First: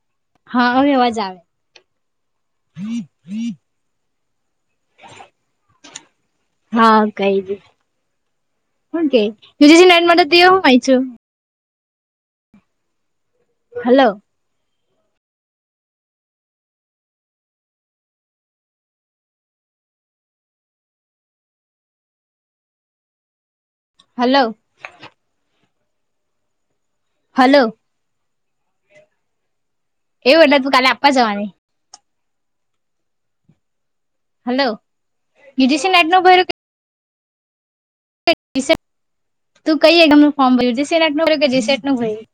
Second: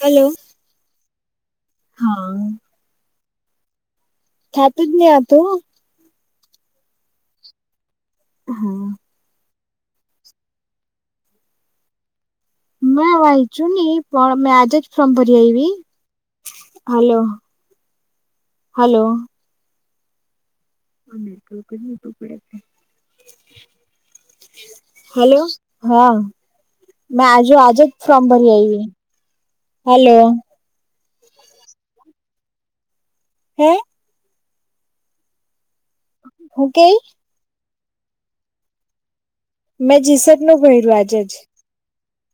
Hello હા હવે અવાજ આવે હા. [inaudible] થતું જ ની હતું. હા કઈ દે હા હું કેય [unintelligible] માં તો તેઓ હોય છે. મેં વાચ્યુંની હલો પણ મે આજે જ સંભરી આયવી હાલો હાલો આ નેટવર્ક જ ની પકડે તે હલો હેલો હા મેં આજુ હલો આજે જ ફોર્મ ભરી આયવી હલો. એવું એટલે તુ કાલે આપવા જવાની હે. હાલો ઈજીસી નેટનુ ભર્યું કે હું કેય તું મેં કઈ એકઝામનું જીસેટ નું ફોર્મ ભર્યું જીસેટ આજે નેટનું જ ભર્યું કે જીસેટનું ભર્યું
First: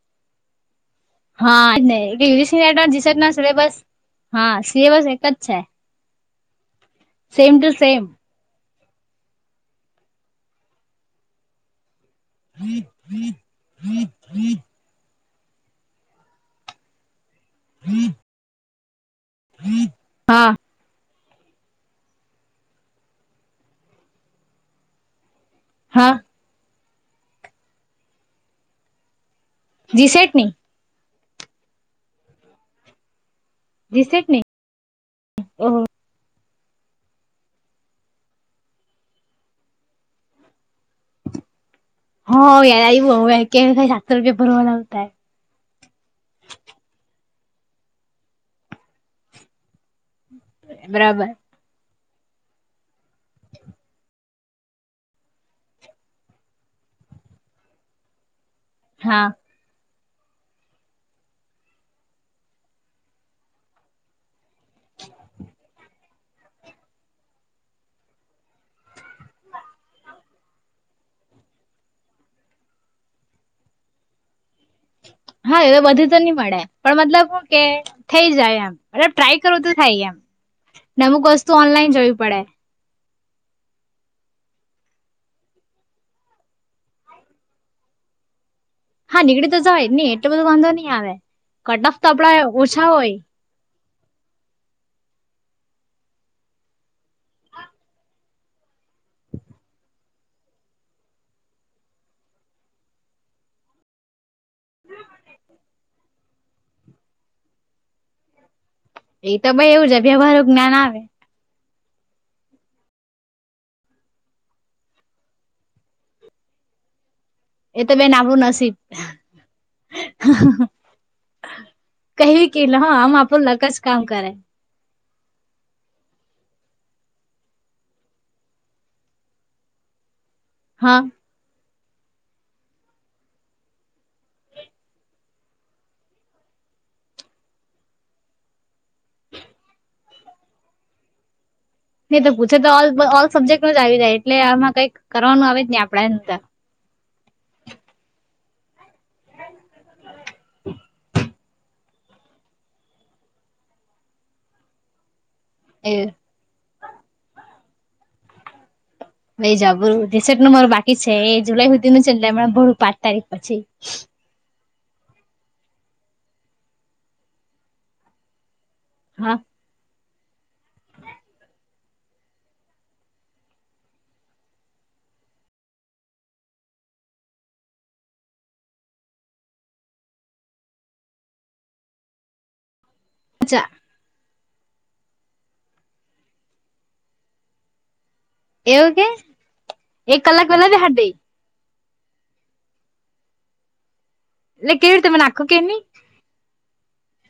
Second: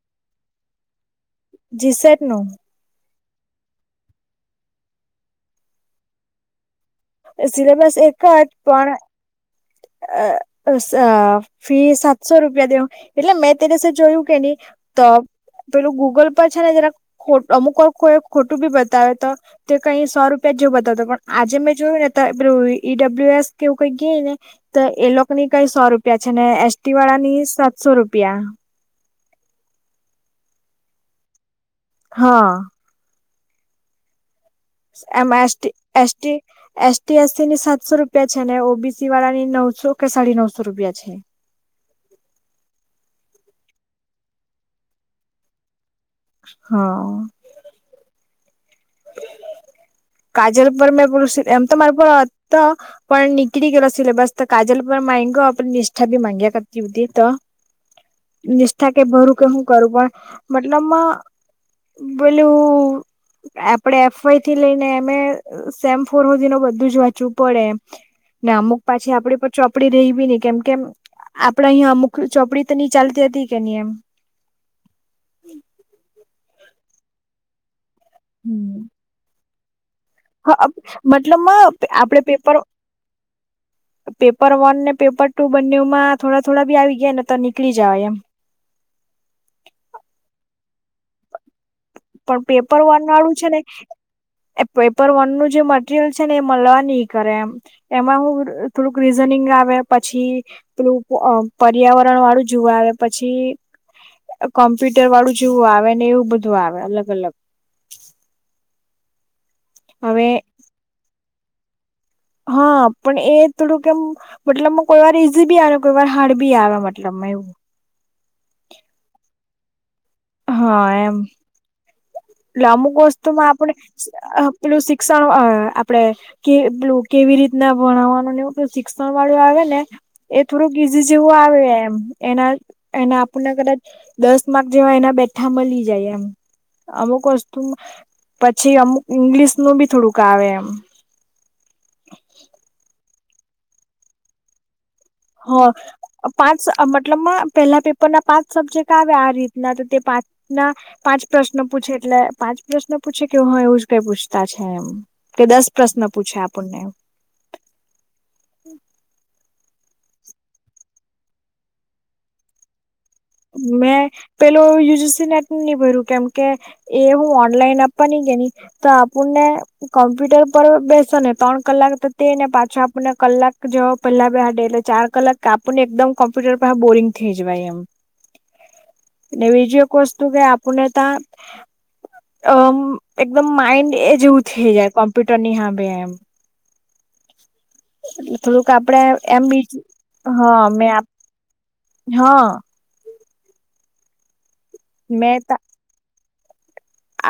હા [unintelligible] જીસેટ નું જી સેટના સિલેબસ હા સિલેબસ એક જ છે. સેમ ટુ સિલેબસ સેમ એક જ પણ અ સ ફી સાત સો રૂપિયા દેહુ એટલે મેં તે દિવસે જોયું કે ની તો પેલું ગૂગલ પર છે, ને જરાક ખોટ અમુક વાર કોઈ ખોટું બી બતાવે તો તે કઈ સો હા રૂપિયા જેવું બતાવે તો પણ આજે મેં જોય ને તો પેલુ ઈડબલ્યુ એસ કેવું કઈ કેય ને તો એ લોક કોની કઈ સો હા રૂપિયા છે, ને એસટી વાળાની સાતસો રૂપિયા જી સેટ ની હા. જીસેટ ની એમાં એસ ટી ઓહો S T S T S સીની સાતસો રૂપિયા છે, ને ઓબીસી વાળાની નવસો કે સાડી નવસો રૂપિયા છે. હ યાદ આયવુ અવે કે સાતસો રૂપિયા ભરવાના ઉતા એમ હા. કાજલ પર મેં બરાબર પુરુષિત એમ તો મારે પણ અતો પણ નીકળી ગેલો સિલેબસ તો કાજલ પર માયગો આપ નિષ્ઠા બી માંગ્યા કરતી ઉતી તો નિષ્ઠા કે હા ભરું કે હું કરું પણ મતલબમાં બોલું એપ આપડે એફ વાઇ થી લઈને એમે સેમ ફોર સુધી ન બધું જ વાંચવું પડે એમ ના અમુક પાછી આપડી પર ચોપડી રહીવીી નહી કેમ કેમ આપડે અહંયા અમુક ચોપડી તો નની ચાલતી હતી કે નહી એમ હા એવે બધું તો નહી મળે. પણ મતલબ શું કે થઈ જાય એમબ ટ્રાય કરું તો થાય એમ નમુક વસ્તુ મતલબમાં ઓનલાઈન જોવી આપડે પડે પેપર પેપર વન ને પેપર ટુ બંનેમાં થોડા થોડા બી આવી ગયા. ને તો નીકળી જવા એમ [unintelligible] હા નીકળી તો જવાય નહી એટલો બધો વાંધો નહી આવે કટ ઓફ તો આપડા પણ પેપર ઓછા વન હોય વાળું છે ને એ પેપર વન જે મટરિયલ છે ને એ મળવા નહ કરે એમ એમાં હ થોડુંક રીઝનિંગ આવે પછી. પેલું પર્યાવરણ વાળું જોવા આવે પછી. કોમ્પ્યુટર વાળું જેવું આવે ને એવું બધું આવે અલગ અલગ એ તો ભાઈ એવું જ હવે ભમારું જ્ઞાન આવે હા પણ એ થોડું કેમ મતલબ કોઈ વાર ઈઝી બી આવે કોઈ વાર હાર્ડ બી આવે મતલબ એવું એ તો બેન આબું નસીબ હા એમ કહેવી કે હ અમુક આમ વસ્તુ માં આપણું લક આપણે જ કામ કરે પેલું શિક્ષણ અ આપડે કે કેવી રીતના ભણાવવાનું નેવ શિક્ષણ વાળું આવે ને એ થોડુંક હા ઈઝી જેવું આવે એમ એના એના આપણને કદાચ દસ માર્ક જેવા એના બેઠા મળી જાય એમ.. અમુક વસ્તુ પછી અમુક ઇંગ્લિશ નું બી થોડુંક આવે એમ... નહી તો પૂછે તો ઓલ ઓલ સબ્જેક્ટ જ આવી જાય એટલે આમાં કંઈક હ પાંચ મતલબમાં પેલા પેપર ના પાંચ સબ્જેક્ટ આવે આ રીતના તો તે પાંચ ના પાંચ પ્રશ્નો પૂછે એટલે પાંચ પ્રશ્નો પૂછે કેવું હ એવું જ કઈ પૂછતા છે એમ. કે દસ એ પ્રશ્ન પૂછે આપણને લઈ જરું જીસેટ નું મારે બાકી છે એ જુલાઈ સુધીનું છે એલે બું પાછ મે પે લુ યુજીસી નેટ નહી ભર્યું કેમ કે એ હું ઓનલાઈન આપવા નની કે ન તો હા આપણને કોમ્પ્યુટર પર બેસો ને ત્રણ કલાક તો તે ને પાછો આપણને કલાક જવ પેલા બે આ ડેલે ચાર કલાક આપણ ને એકદમ કોમ્પ્યુટર પર બોરિંગ થઈ જવાય એમ. ને બીજી એક વસ્તુ કે આપને ત્યા અ એકદમ માઇન્ડ એ જેવું થઈ જાય કોમ્પ્યુટર ની સામે એમ એટલે થોડુંક એવું આપડે કે એમ બી એક કલાક હા પેલા જ મે હાડ દઈ હ. એટલે કેવી રીતે મને આખુ કે ની.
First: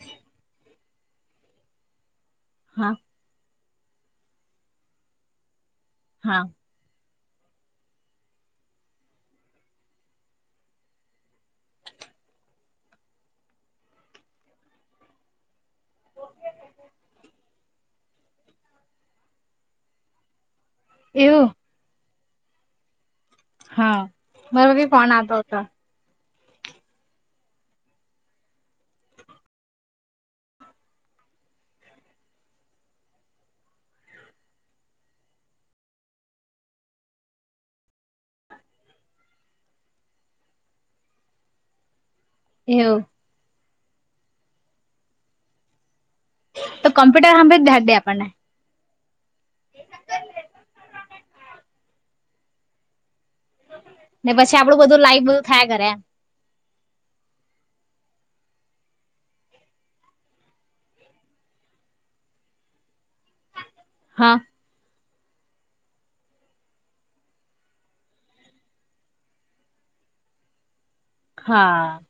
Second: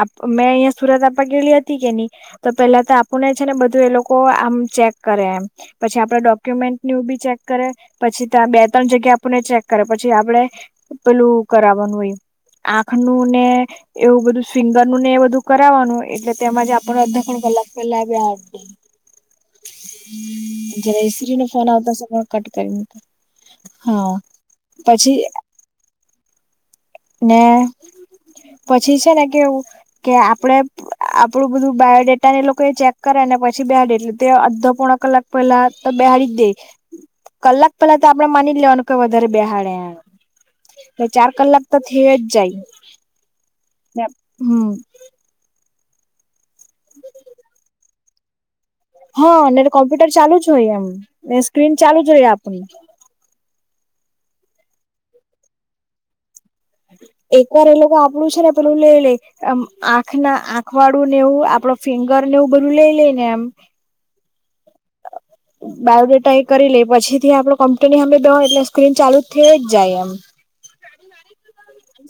આપ મેં અહીંયા સુરત આપવા ગેલી હતી કે નહી તો પેલા તો હા આપણ ને છે ને બધું બધું એ લોકો આમ ચેક કરે એમ પછી આપડ હા ડોક્યુમેન્ટ નું બી ચેક કરે પછી ત્યાં બે ત્રણ જગ્યા આપણને ચેક કરે પછી આપડે પેલું કરાવવાનું હોય આંખ નું ને એવું બધું સ્વિંગરનું ને એ બધું કરાવાનું એટલે તેમાંજ આપ અડધા ત્રણ કલાક પેલા આવ્યા જરા ઈસ્રી એવું ન ફોન આવતા કટ કરી હા મારો બી ફોન પછી આવતો હતો ને પછી છે ને કેવું કે આપડે આપડું બધું બાયોડેટાને એ લોકો એ ચેક કરે ને પછી બેહાડે એટલે તે અડધો પોણા કલાક પેલા તો બહારી જ દે કલાક પેલા તો આપડે માની લેવાનું કે વધારે બેહાડે એમ ચાર કલાક તો થઇ જ જાય એવું હમ ને આપ હમ. તો કોમ્પ્યુટર હામે જ બેહાડ દે આપણને હા અને કોમ્પ્યુટર ચાલુ જ હોય એમ સ્ક્રીન ચાલુ જ હોય આપડી. ને પછી આપડું બધું લાઈવ બધું થાય કરે એ [inaudible] એક વાર એ લોકો આપણું છે ને પેલું લે લય આમ આંખ ના આંખ વાળું ને એવું આપડો ફિંગર ને એવુ બધું લઈ લઈને એમ હા બાયોડેટા એ કરી લે પછી થી આપડો કમ્પ્યુટ ની સામે બેય એટલે સ્ક્રીન ચાલુ જ થઈ જ જાય આમ. હા.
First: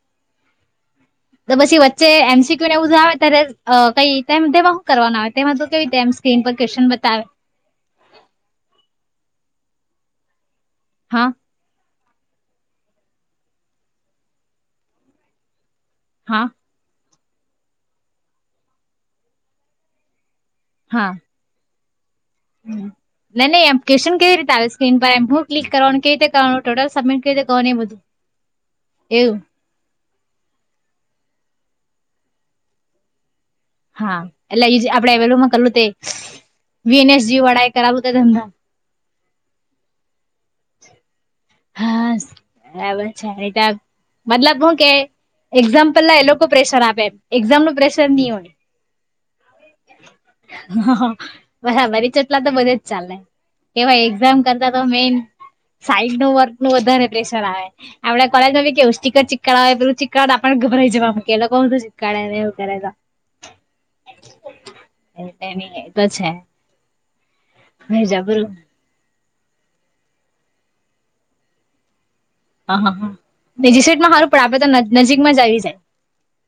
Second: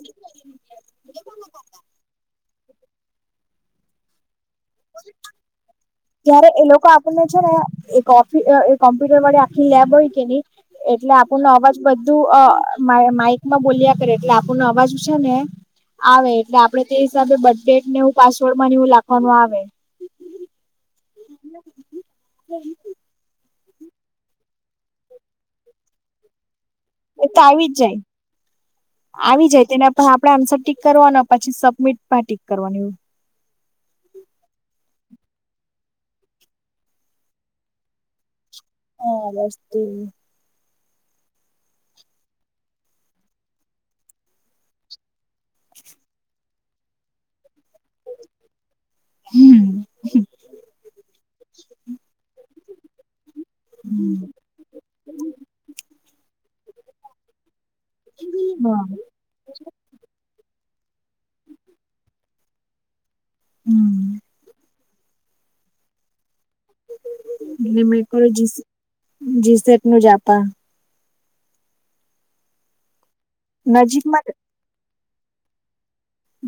તો પછી વચ્ચે એમસીક્યુ ને એવું આવે ત્યારે કઈ તેમ તેમાં શું કરવાનું આવે તેમાં તો કેવી રીતે એમ સ્ક્રીન તયયારે પર એ લોકો ક્વેશ્ચન આપણને બતાવે છે ને એક કોમ્પ્યુટર વાળી આખી લેબ હોય કે નહી એટલે હા આપણો અવાજ બ તું અ મા માઈકમાં બોલ્યા કરે એટલે આપનો અવાજ છે ને આવે હા એટલે આપડે તે હિસાબે બડેટ ને એવું પાસવર્ડ માં એવું લખવાનું આવે. નહી નહી એમ્લિકેશન કેવી રીતે આવે સ્ક્રીન પર એમ હું ક્લિક કરવાનું કેવી રીતે કરવાનું ટોટલ સબમિટ એ કેવી તો રીતે આવી કરવાનું જ જાય બધું એવું આવી જાય તેને પણ આપડે આંસર ટિક કરવાનું પછી સ સબમીટ માં ટીક કરવાની એવું. હા એટલે ઈજ આપડે એવેલમાં કરલું તે વીએનએસજી વડા એ કરાવું ત તમને હા બસ એ. હાસ બરાબર છેટ મતલબ હું કે એક્ઝામ પહેલા એ લોકો પ્રેશર આપે એમ એક્ઝામ ન પ્રેશર નહી હોય હમ્મ હ હ હ બરાબરી ઇ ચોચલા તો બધે જ ચાલે. કેવાય હમ એક્ઝામ કરતા તો મેન સા ઇડનું વધારે પ્રેશર આવે આપડે કોલેજમાં બી હા કેવુ સ્ટીકર ચીકડાવે પેલું ચીકડ આપણ - [unintelligible] હમ્મ. એતો છે એટલે મેં કર્યું જબરું જીસેટ નું જાપા હા-હા-હા. બીજી સીટમાં નજીકમાં હારું પણ આપે તો નજીકમાં જ આવી જાય.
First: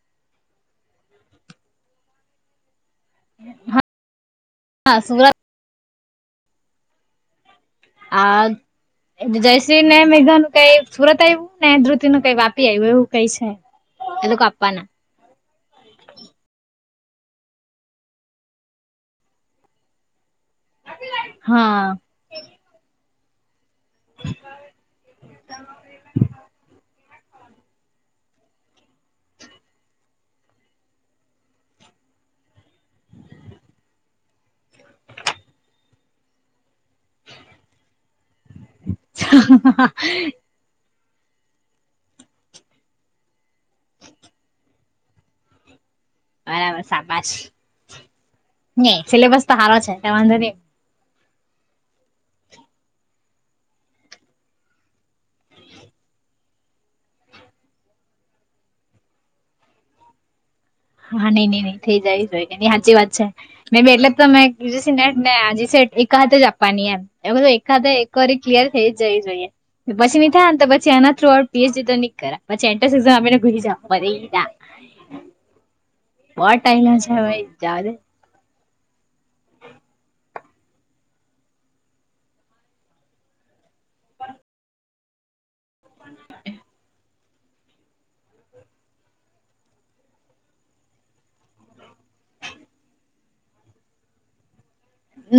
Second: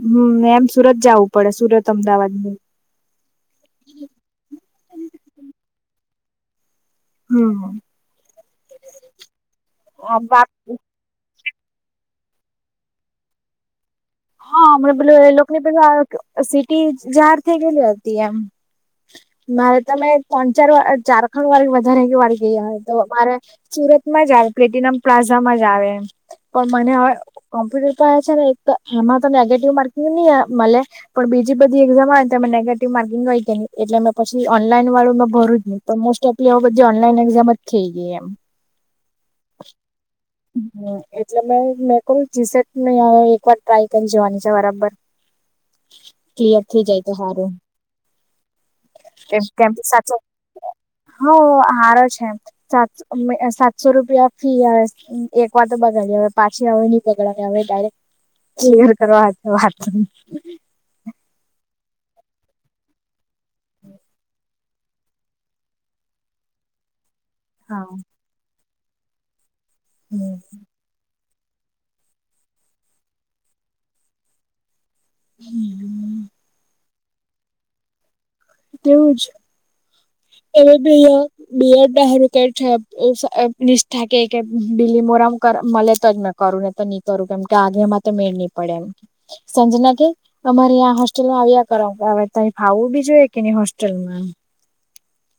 હમ એમ સુરત જવું પડે સુરત અમદાવાદ ને હા હા સુરત હમ્મ. આ જયશ્રીને મેઘાન કઈ હા સુરત આયવુ ને ધ્રુતિ નું કઈ વાપી આવ્યું એવું કઈ છે. એ લોકો હા આપવાના હ બલું એ લોકો ને પે સિટી જાર થઈ ગયલી હતી એમ મારે તમે ત્રણ ચાર વા ચારખંડ વાર હા વધારે એક વાર ગયા હોય તો અમારે સુરતમાં જ આવે પ્લેટિનમ પ્લાઝામાં જ આવે એમ પણ મને હવે કોમ્પ્યુટર છે ને એક તો એમાં તો નેગેટિવ માર્કિંગ નહી મળે પણ બીજી બધી એક્ઝામ આવેને અમે નેગેટિવ માર્કિંગ હોય કે ન એટલે મે પછી ઓનલાઈન વાળું મેં ભર્યું જ નહીં પણ મોસ્ટ ઓફલી બધી ઓનલાઈન એક્ઝામ જ થઈ ગઈ એમ. [inaudible] હમ એટલે મેં મેં કહુ જીસટ એક વાર ટ્રાય કરી જવાની છે બરાબર. ક્લિયર બરાબર થઈ જાય તો શાબાશ. સારું નહી સિલેબસ તો હારો છે વાંધો નહી. હ હારો છે સાસો સાતસો રૂપ ફી એક વાર તો બગાડી હવે પાછી હવે નહી બગાડ હવે ડાયરેક્ટ જીના કરવા છે વાત હા નઈ નઈ નઈ થઈ જવી જો હોય સાચી વાત છે નઈ એટલે તમે બીજુ સેને આ એક હાથે આપવાની એમ એક હા હાથે એક કરી ક્લિયર એ જઈ જોઈએ પછી ની થાય ને તો પછી એના થ્રુ પીએચડી તો ની કર પછી એન્ટ્રસ અમેને ઘૂસી જ હમ્મ. બહુજ ટાઈમ ના છે હવે જાઓ ને. તેવું જ [unintelligible] બીલીમોરામાં કર મલે તોજ કરુ નહી કરુ. કર કેમ કે આગેમાં તો મેળ નહી પડે એમ સંજના કે અમારેં હોસ્ટેલમાં આવ્યા કર હવે તો ફાવું બી જોઈએ કે ને હોસ્ટેલમાં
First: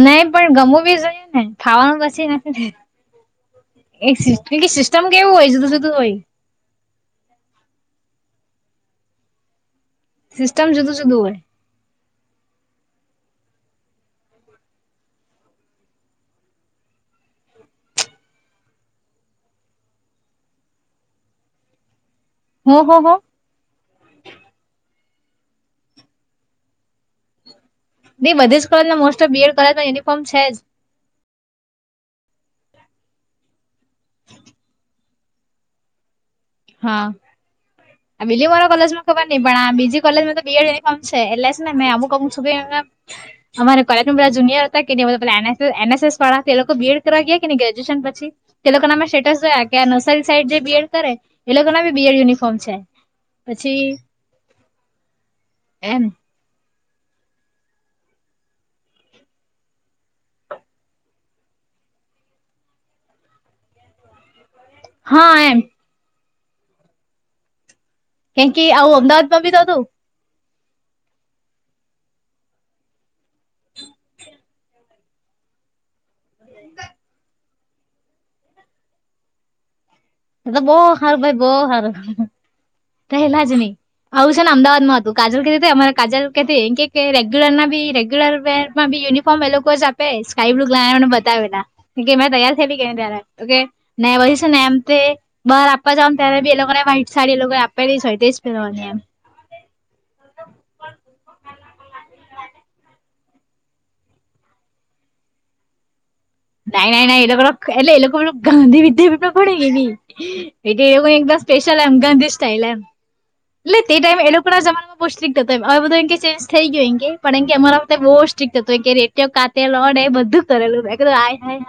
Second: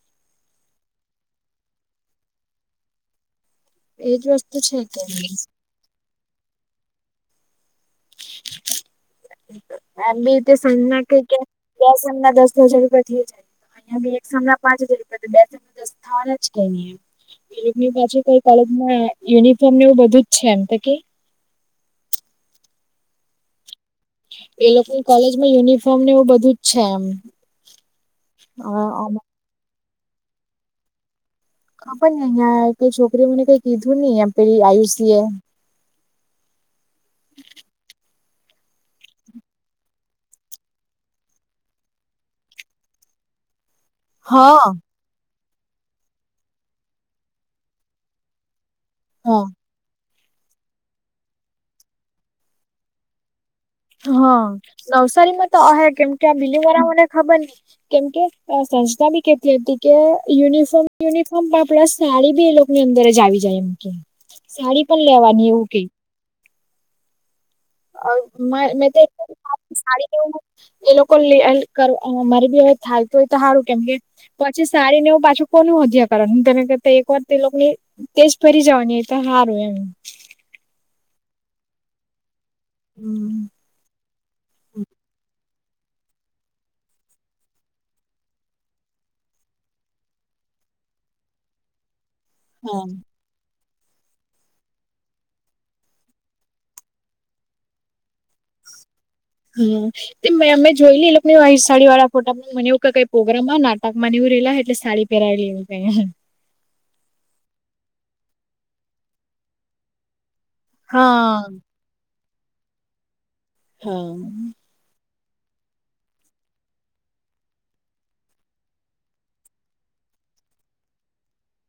નહી પણ ગમું બી જોયું ને ખાવાનું પછી નથી. એક એજ વસ્તુ એક છે કે સિસ્ટમ કેવું નહી હોય જુદું જુદું હોય. [inaudible] આ બી એતે સિસ્ટમ જુદું સંજના જુદું કે કે હોય દસ દસ હજાર ર જાય અંયા એક સાના પાંચ હજર બે સાના દસ થવાના જ કે ન એની પાછળ કઈ કોલેજમાં યુનિફોર્મ એવું બધું જ છે એમ તો કે હો-હો-હો. એ લોકોની કોલેજ માં યુનિફોર્મ ને એવું બધું જ છે એમ. નહી બધી જ કર હવે મોસ્ટર બીએડ કરે યુનિફોર્મ છે જ. ખબર નઈ અહિયાં કઈ છોકરી મને કઈ કીધું નહી એમ પેલી આયુસી એ બીલીમોરા કોલેજમાં ખબર નહિ પણ આ બીજી કોલેજમાં તો બીએડ યુનિફોર્મ છે એટલે જ ને મેં અમુક અમુક છી અમારે કોલેજ માં બધા જુનિર હા હતા કે એ બધુ પ્લાન એનસએસ વાળા તે લોકો બીએડ કરવા ગયા કે ગ્રેજ્યુએશન પછી તે લોકો નામે સેટસ હા જોયા ગયા. સાઈ જે બીએડ કરે એ લોકો ના બી બીએડ યુનિફોર્મ છે. પછી હા નવસારીમાં તો રહે એમ કેમ આ બીલીમોરા મા ખબર ન કેમ સંસ્થા બી કેતી હતી કે યુનિફોર્મ યુનિફોર્મ સાડી બી એ લોકો ની અંદર જ આવી જાય એમ કે સાડી પણ હા લેવાની એમ એવું કઈ. કેમ કે મે આવું અમદાવાદમાં બી તો હતું સાડી લે [unintelligible] એ લોકો મારી બી હવે થાલતું હોય તો સારું કેમ કે પછી સારીને હું પાછું. લોકોનું હત્યા કરણ તેને કરતા એક વાર તે લોકોને તેજ ફરી જવાની એ હાર હોય એમ તો બહુ હારું ભાઈ બો હારું હમ. પેલા જ નહી આવું છે. ને અમદાવાદ માં હતું કાજલ કીધું અમારે કાજલ કેતી રેગ્યુલર નોગ્યુલર વેર માંથી યુનિફોર્મ એ લોકો જ આપે સ્કાય બ્લુ ને મને બતાવે ના કે કે મેં તૈયાર થયેલી કે હા તરા ઓ ને પછી ને એમ તો બહાર આપવા જાવ ત્યારે બી એ લોકો ને વ્હાઈટ સાાડી એ લોકો આપે પે તેજ પેરવા ની હમ અમે જોયલી એ વાઈટ સાડી વાળા ફોટા મને કહ્યું કે કઈ પ્રોગ્રામ માં નાટક માની. લા એટલે સાડી પહેરાવી લેું ક [unintelligible] નાહી ના ના એ લોકો એટલે એ લોકો પણ ગાંધી વિદ્યા પણ પડે કે ન એ એવ એકદમ હા સ્પેશલ એમ ગાંધી સ્ટાઈલ એમ એટલે તે હા ટાઈમ એ લોકો ના જમાનામાં બહુ સ્ટિકકટહતોવે બધું કે ચેન્જ થઈ ગયું એ કે પણ એ અરાતે બહુ સ્ટિકક્ટ હતું કે રેટયો કાતેને એ બધું કરેલું હાય, હાય,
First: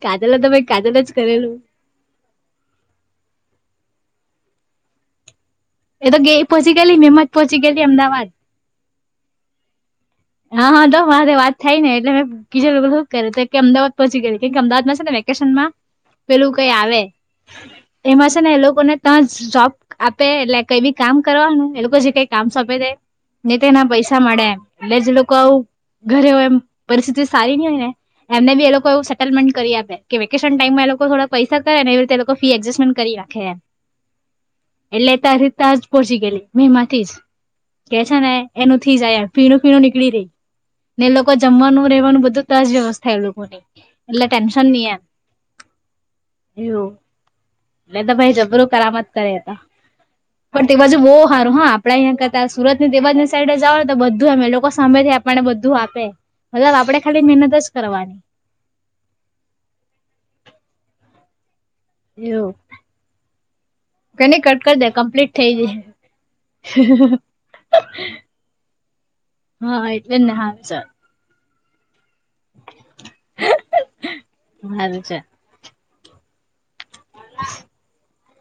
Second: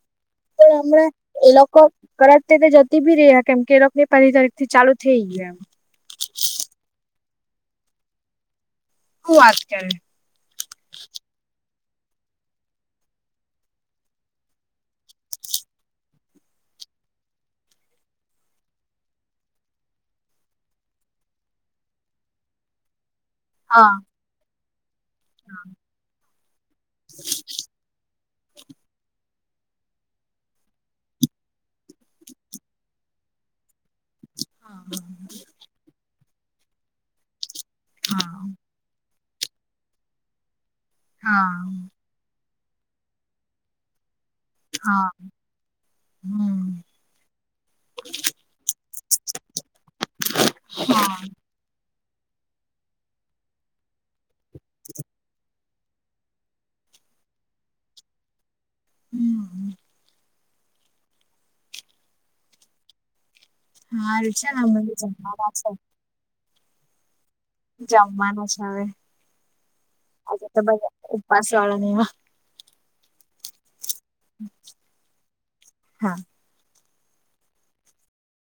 હાય કાજલ ભાઈ તો કાજલ હમણા જ એ કરેલું લોકો કરચ તે તે જતી બી રહ્યા કેમ કે એ લોકો [unintelligible] એ પંહેલી તારીખ થી ચાલુ થઈ ગયું એમ. એ તો ગયે પહોચી ગયેલી નીમત પહોચી ગયેલી અમદાવાદ. હું આજકાલ હા હા તો મારે વાત થાય ને એટલે મેં કીજું શું કરે કે અમદાવાદ પહોચી ગયે કેમ કે અમદાવાદમાં છે. ને વેકેશન માં પેલું કઈ આવે એમાં છે. ને એ લોકોને ત્યાં જોબ આપે એટલે કઈ બી કામ કરવાનું એ લોકો જે કઈ કામ સોપી દેય ને તેના એના હા પૈસા મળે, એટલે જે લોકો આવું ઘરે હોય, એમ પરિસ્થિતિ સારી નહીં હોય ને. એમને બી, એ લોકો એ સેલમેન્ટ કરી આપે કે, વેકેશન ટાઈમમાં એ લોકો થોડા પૈસા. કરે ને, એવી રીતે એ લોકો ફી એડજસ્ટમેન્ટ કરી નાખે. એ એટલે, હા તારી રીતે તા જ પહોંચી ગયેલી. મે માંથી જ કે છે. ને, એનું થી જ આ ફીણું ફીણું નીકળી રહી. ને, એ લોકો હા જમવાનું, રેવાનું બધું ત્યા વ્યવસ્થા એ લોકોની એટલે ટેન્શન નહીં એમ. હા હમ એવું એટલે તો ભાઈ જબરું કરામત કરે. પણ, તે બાજુ બહુ હા સારું. હ. આપણે અહીંયા કરતાં સુરત ની તે બાજુ ની સાઈડ જોઓ ને, તો બધું એમ, એ લોકો સાંમેથી આપણને બધું આપ મતલબ, આપડે ખાલી મહેનત જ કરવાની. હમ, હમ. [unintelligible] એવું હારું ઘણી છે ને કટ કરી અમે દે બી કમ્પ્લીટ થઈ જમવાના જાય. હ [unintelligible] જમવાનું છે. હવે હા એટલે જ ને આજે તો હારું ચાલ ઉપવાસ વાળા. હારુ, ચાલ. હા [unintelligible] હા.